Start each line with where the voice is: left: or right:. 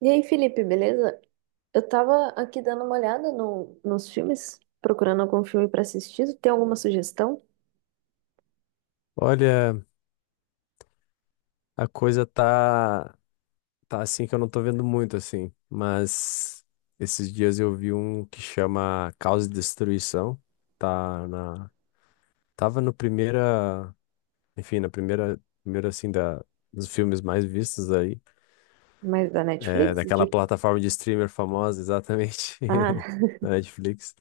right: E aí, Felipe, beleza? Eu tava aqui dando uma olhada nos filmes, procurando algum filme pra assistir. Tem alguma sugestão?
left: Olha, a coisa tá assim que eu não tô vendo muito assim, mas esses dias eu vi um que chama Caos e Destruição, tá na tava no primeira, enfim, na primeira assim da dos filmes mais vistos aí,
right: Mais da
left: é,
right: Netflix?
left: daquela
right: De-
left: plataforma de streamer famosa, exatamente,
right: Ah,
left: da Netflix.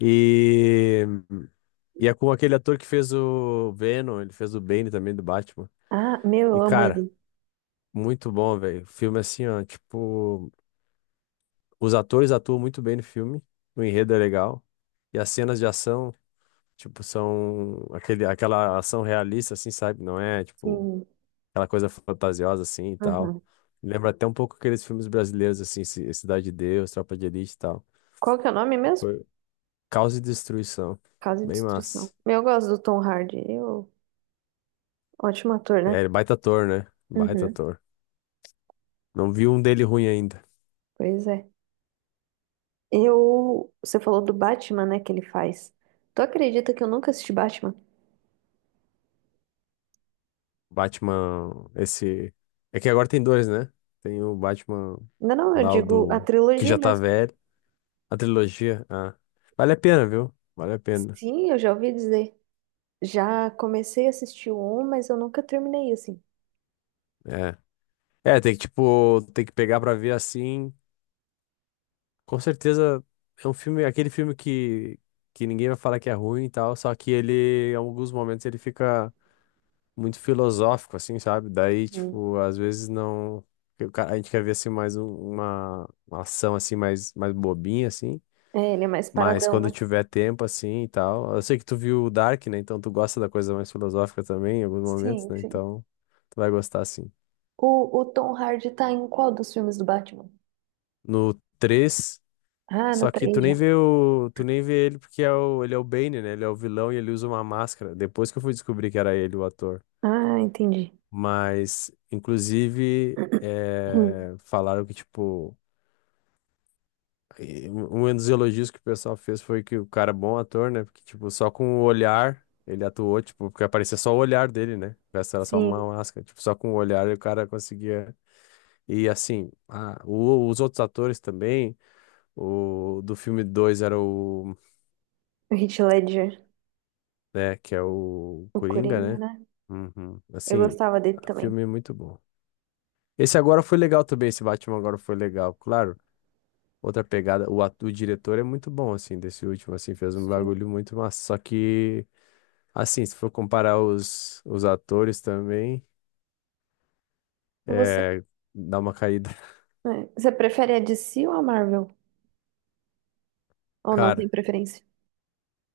left: E e é com aquele ator que fez o Venom, ele fez o Bane também do Batman.
right: ah, meu, eu
left: E
right: amo
left: cara,
right: ele.
left: muito bom, velho. O filme assim, ó, tipo, os atores atuam muito bem no filme, o enredo é legal, e as cenas de ação, tipo, são aquela ação realista, assim, sabe? Não é, tipo,
right: Sim.
left: aquela coisa fantasiosa, assim, e tal.
right: Aham.
left: Lembra até um pouco aqueles filmes brasileiros, assim, Cidade de Deus, Tropa de Elite e tal.
right: Qual que é o nome mesmo?
left: Foi Caos e Destruição.
right: Casa de
left: Bem
right: Destruição.
left: massa.
right: Meu, eu gosto do Tom Hardy. Eu... Ótimo ator,
left: É,
right: né?
left: ele é baita ator, né? Baita
right: Uhum.
left: ator. Não vi um dele ruim ainda.
right: Pois é. Eu... Você falou do Batman, né, que ele faz. Tu acredita que eu nunca assisti Batman?
left: Batman, esse. É que agora tem dois, né? Tem o Batman
right: Não, não, eu
left: lá, o
right: digo a
left: do. Que
right: trilogia
left: já tá
right: mesmo.
left: velho. A trilogia. Ah. Vale a pena, viu? Vale a pena.
right: Sim, eu já ouvi dizer. Já comecei a assistir o 1, mas eu nunca terminei assim.
left: É. É, tem que, tipo, tem que pegar pra ver assim. Com certeza é um filme, aquele filme que ninguém vai falar que é ruim e tal. Só que ele, em alguns momentos, ele fica muito filosófico, assim, sabe? Daí,
right: Hum.
left: tipo, às vezes não. A gente quer ver assim mais uma ação assim mais bobinha, assim.
right: É, ele é mais
left: Mas
right: paradão,
left: quando
right: né?
left: tiver tempo, assim e tal. Eu sei que tu viu o Dark, né? Então tu gosta da coisa mais filosófica também, em alguns momentos,
right: Sim,
left: né?
right: sim.
left: Então tu vai gostar, sim.
right: O Tom Hardy tá em qual dos filmes do Batman?
left: No três,
right: Ah, no
left: só que tu
right: três
left: nem
right: já.
left: vê o. Tu nem vê ele porque é o... ele é o Bane, né? Ele é o vilão e ele usa uma máscara. Depois que eu fui descobrir que era ele, o ator.
right: Ah, entendi.
left: Mas, inclusive,
right: Hum.
left: falaram que, tipo. E um dos elogios que o pessoal fez foi que o cara é bom ator, né? Porque, tipo, só com o olhar ele atuou, tipo, porque aparecia só o olhar dele, né? O resto era só uma
right: Sim,
left: máscara. Tipo, só com o olhar o cara conseguia. E assim, os outros atores também, o do filme 2 era o,
right: o Heath Ledger,
left: né, que é o
right: o
left: Coringa,
right: Coringa,
left: né?
right: né?
left: Uhum.
right: Eu
left: Assim,
right: gostava dele também.
left: filme é muito bom. Esse agora foi legal também, esse Batman agora foi legal, claro. Outra pegada. O, o diretor é muito bom, assim, desse último, assim, fez um
right: Sim.
left: bagulho muito massa. Só que, assim, se for comparar os atores também,
right: Você,
left: é, dá uma caída.
right: você prefere a DC ou a Marvel? Ou não tem
left: Cara,
right: preferência?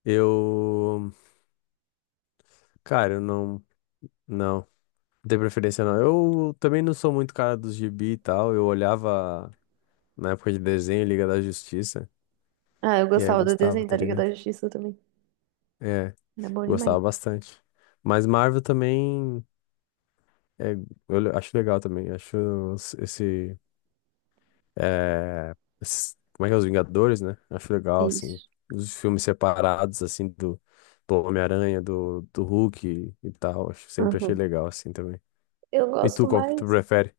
left: eu. Cara, eu não. Não, tenho preferência, não. Eu também não sou muito cara dos gibi e tal. Eu olhava na época de desenho, Liga da Justiça,
right: Ah, eu
left: e aí eu
right: gostava do
left: gostava,
right: desenho
left: tá
right: da Liga da
left: ligado?
right: Justiça também.
left: É,
right: Era bom demais.
left: gostava bastante. Mas Marvel também. É, acho legal também, acho esse É, esses- como é que é? Os Vingadores, né? Acho
right: É
left: legal, assim.
right: isso.
left: Os filmes separados, assim, do Homem-Aranha, do Hulk e tal. Sempre achei
right: Uhum.
left: legal, assim, também.
right: Eu
left: E
right: gosto
left: tu, qual que tu
right: mais.
left: prefere?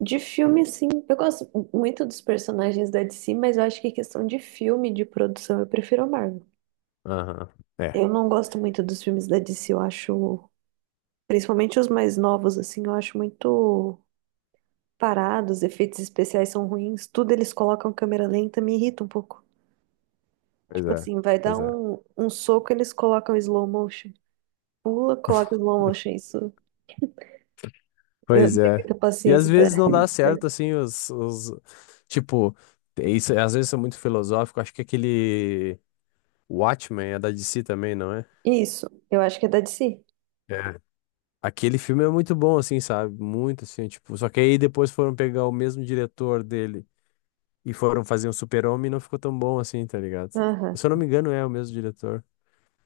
right: De filme, sim. Eu gosto muito dos personagens da DC, mas eu acho que questão de filme, de produção, eu prefiro a Marvel.
left: Aham. É,
right: Eu não gosto muito dos filmes da DC, eu acho, principalmente os mais novos, assim, eu acho muito parados, os efeitos especiais são ruins, tudo eles colocam câmera lenta, me irrita um pouco.
left: pois
right: Tipo
left: é.
right: assim, vai dar
left: Pois é.
right: um soco, eles colocam slow motion. Pula, coloca slow motion, isso. Eu
left: Pois
right: não tenho
left: é.
right: muita
left: E às
right: paciência. Pra-
left: vezes não dá certo, assim, os tipo, é isso, às vezes são muito filosóficos. Acho que aquele Watchmen é da DC também, não é?
right: Isso, eu acho que é da DC.
left: É. Aquele filme é muito bom, assim, sabe? Muito, assim, tipo... Só que aí depois foram pegar o mesmo diretor dele e foram fazer um Super-Homem e não ficou tão bom assim, tá ligado?
right: Aham.
left: Se eu não me engano, é o mesmo diretor.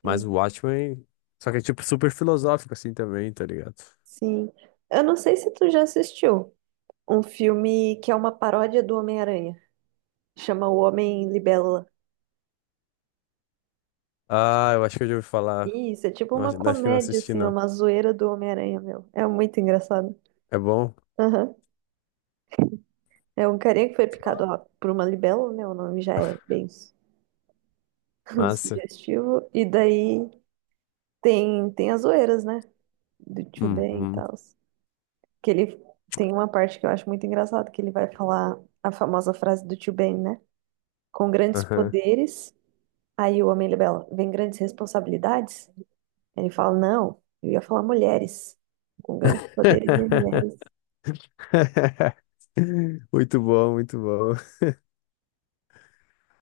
left: Mas
right: É.
left: o Watchmen... Só que é, tipo, super filosófico, assim, também, tá ligado?
right: Sim. Eu não sei se tu já assistiu um filme que é uma paródia do Homem-Aranha. Chama O Homem Libélula.
left: Ah, eu acho que eu já ouvi falar.
right: Isso, é tipo
left: Não,
right: uma
left: acho que não
right: comédia,
left: assisti,
right: assim, é
left: não.
right: uma zoeira do Homem-Aranha, meu. É muito engraçado.
left: É bom?
right: Aham. É um carinha que foi picado ó, por uma libélula, né? O nome já é bem su-
left: Massa.
right: sugestivo. E daí tem as zoeiras, né? Do Tio Ben e
left: Uhum.
right: tal. Que ele tem uma parte que eu acho muito engraçada, que ele vai falar a famosa frase do Tio Ben, né? Com grandes
left: Aham.
right: poderes. Aí o homem libela, vem grandes responsabilidades? Ele fala, não, eu ia falar mulheres. Com grandes poderes vem mulheres.
left: Muito bom, muito bom.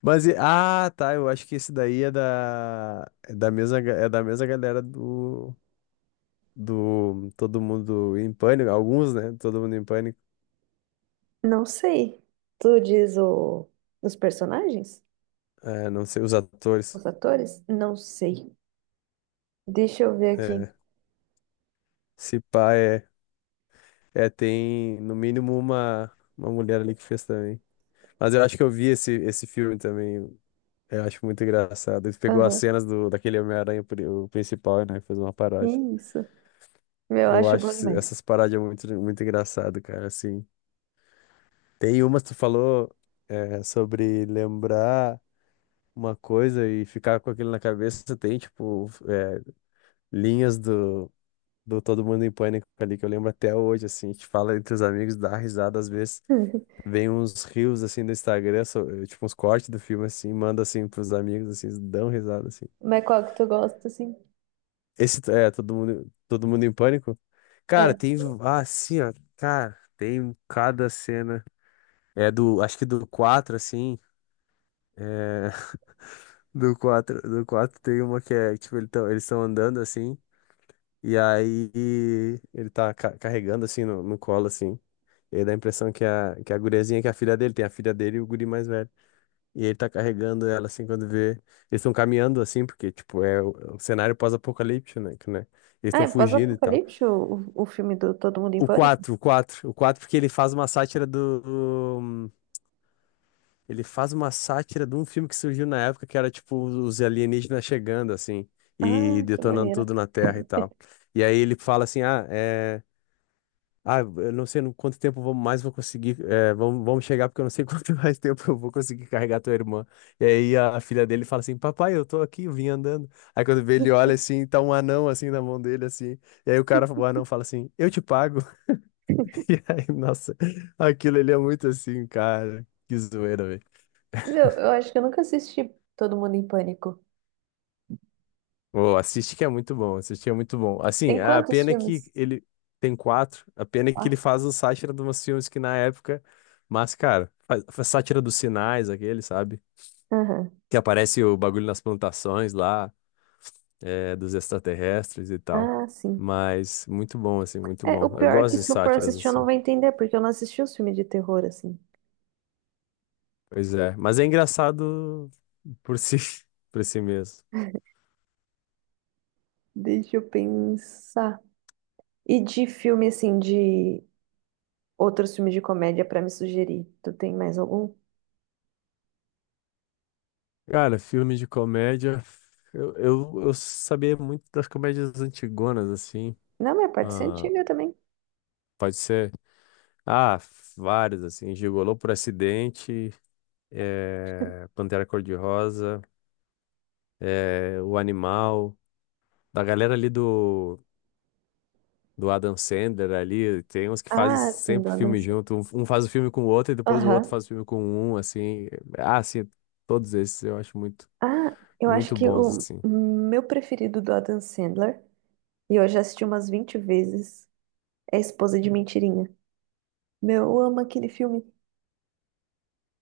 left: Mas, ah, tá, eu acho que esse daí é é da mesma, é da mesma galera do Todo Mundo em Pânico, alguns, né? Todo Mundo em Pânico.
right: Não sei. Tu diz o... os personagens?
left: É, não sei, os atores.
right: Os atores? Não sei. Deixa eu ver aqui.
left: É, se pá, tem no mínimo uma mulher ali que fez também. Mas eu acho que eu vi esse filme também, eu acho muito engraçado. Ele pegou as
right: Aham,
left: cenas do, daquele Homem-Aranha, o principal, né? Fez uma paródia.
right: isso. Meu, eu
left: Eu
right: acho
left: acho
right: bom demais.
left: essas paródias muito, muito engraçado, cara, assim. Tem umas que tu falou é, sobre lembrar uma coisa e ficar com aquilo na cabeça. Tem, tipo, é, linhas do Todo Mundo em Pânico ali que eu lembro até hoje, assim. A gente fala entre os amigos, dá risada às vezes. Vem uns rios, assim, no Instagram, tipo, uns cortes do filme, assim. Manda, assim, pros amigos, assim, eles dão risada, assim.
right: Mas qual que tu gosta, assim?
left: Esse, é, Todo Mundo em Pânico. Cara,
right: É.
left: tem, ah, assim, ó. Cara, tem cada cena. É do, acho que do 4 assim. eh, Do 4 tem uma que é, tipo, eles estão andando assim, e aí ele carregando assim no colo, assim. E aí dá a impressão que que a guriazinha, que é a filha dele, tem a filha dele e o guri mais velho. E ele tá carregando ela assim quando vê. Eles estão caminhando assim, porque, tipo, é o cenário pós-apocalíptico, né? que, né? Eles
right: Ah,
left: estão
right: é
left: fugindo e tal.
right: pós-apocalipse, o filme do Todo Mundo em Pânico?
left: O 4 porque ele faz uma sátira do. Ele faz uma sátira de um filme que surgiu na época que era tipo os alienígenas chegando assim e
right: Ah, que
left: detonando
right: maneira.
left: tudo na Terra e tal. E aí ele fala assim: "Ah, eu não sei no quanto tempo vou- mais vou conseguir, é, vamos chegar porque eu não sei quanto mais tempo eu vou conseguir carregar tua irmã". E aí a filha dele fala assim: "Papai, eu tô aqui, eu vim andando". Aí quando vê ele olha assim, tá um anão assim na mão dele assim. E aí o cara, o anão fala assim: "Eu te pago". E aí, nossa, aquilo ele é muito assim, cara. Que zoeira, velho.
right: Meu, eu acho que eu nunca assisti Todo Mundo em Pânico.
left: Oh, assiste que é muito bom. Assim,
right: Tem
left: a
right: quantos
left: pena é que
right: filmes?
left: ele tem quatro, a pena é que ele
right: Quatro.
left: faz o sátira de umas filmes que na época, mas, cara, faz sátira dos sinais, aquele, sabe?
right: Aham.
left: Que aparece o bagulho nas plantações lá, é, dos extraterrestres e tal.
right: Ah, sim.
left: Mas muito bom, assim, muito
right: É, o
left: bom. Eu
right: pior é que
left: gosto de
right: se eu for
left: sátiras,
right: assistir, eu não
left: assim.
right: vou entender, porque eu não assisti os filmes de terror, assim.
left: Pois é, mas é engraçado por si, por si mesmo.
right: Deixa eu pensar. E de filme, assim, de outros filmes de comédia pra me sugerir, tu tem mais algum?
left: Cara, filme de comédia. Eu sabia muito das comédias antigonas, assim.
right: Não, mas pode ser
left: Ah,
right: antiga também.
left: pode ser. Ah, vários, assim. Gigolô por acidente, é, Pantera Cor-de-Rosa, é, O Animal. Da galera ali do Adam Sandler ali, tem uns que fazem
right: Ah, sim,
left: sempre
right: do Adam
left: filme
right: Sandler.
left: junto. Um faz o filme com o outro e depois o outro
right: Aham.
left: faz o filme com um, assim. Ah, sim, todos esses eu acho muito,
right: Ah, eu acho
left: muito
right: que
left: bons,
right: o
left: assim.
right: meu preferido do Adam Sandler, e eu já assisti umas 20 vezes, é Esposa de Mentirinha. Meu, eu amo aquele filme.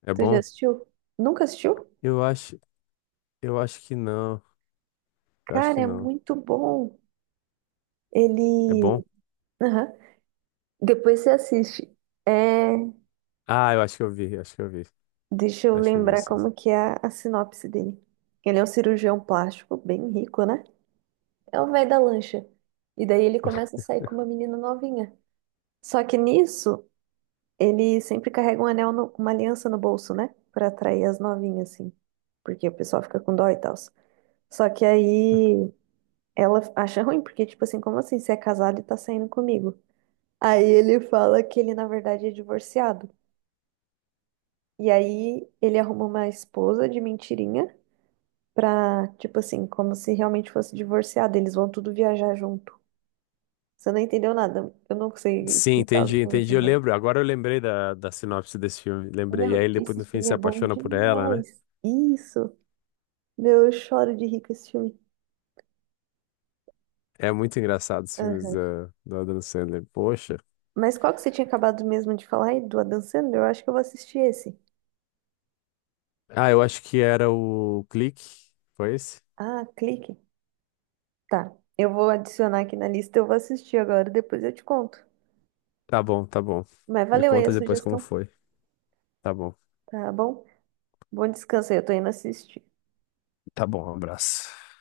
left: É
right: Tu já
left: bom?
right: assistiu? Nunca assistiu?
left: Eu acho, eu acho que não. Eu acho
right: Cara,
left: que
right: é
left: não.
right: muito bom.
left: É
right: Ele...
left: bom?
right: Aham. Depois você assiste. É,
left: Ah, eu acho que eu vi.
right: deixa eu
left: Acho que eu vi,
right: lembrar
left: sim.
right: como que é a sinopse dele. Ele é um cirurgião plástico bem rico, né? É o velho da lancha. E daí ele começa a sair com uma menina novinha. Só que nisso, ele sempre carrega um anel, uma aliança no bolso, né? Pra atrair as novinhas, assim. Porque o pessoal fica com dó e tal. Só que aí ela acha ruim, porque, tipo assim, como assim? Você é casado e tá saindo comigo? Aí ele fala que ele, na verdade, é divorciado. E aí ele arruma uma esposa de mentirinha pra, tipo assim, como se realmente fosse divorciado. Eles vão tudo viajar junto. Você não entendeu nada. Eu não sei
left: Sim,
right: explicar o que
left: entendi,
right: é esse
left: entendi. Eu
right: filme.
left: lembro, agora eu lembrei da sinopse desse filme. Lembrei. E aí
right: Meu,
left: ele depois
right: esse
left: no fim
right: filme
left: se
right: é bom
left: apaixona por ela, né?
right: demais. Isso. Meu, eu choro de rir com esse filme.
left: É muito engraçado os filmes
right: Aham.
left: do Adam Sandler. Poxa.
right: Mas qual que você tinha acabado mesmo de falar aí do Adam Sandler? Eu acho que eu vou assistir esse.
left: Ah, eu acho que era o Clique. Foi esse?
right: Ah, clique. Tá. Eu vou adicionar aqui na lista, eu vou assistir agora, depois eu te conto.
left: Tá bom, tá bom.
right: Mas
left: Me
right: valeu aí
left: conta
right: a
left: depois como
right: sugestão,
left: foi. Tá bom.
right: tá bom? Bom descanso aí, eu tô indo assistir.
left: Tá bom, um abraço.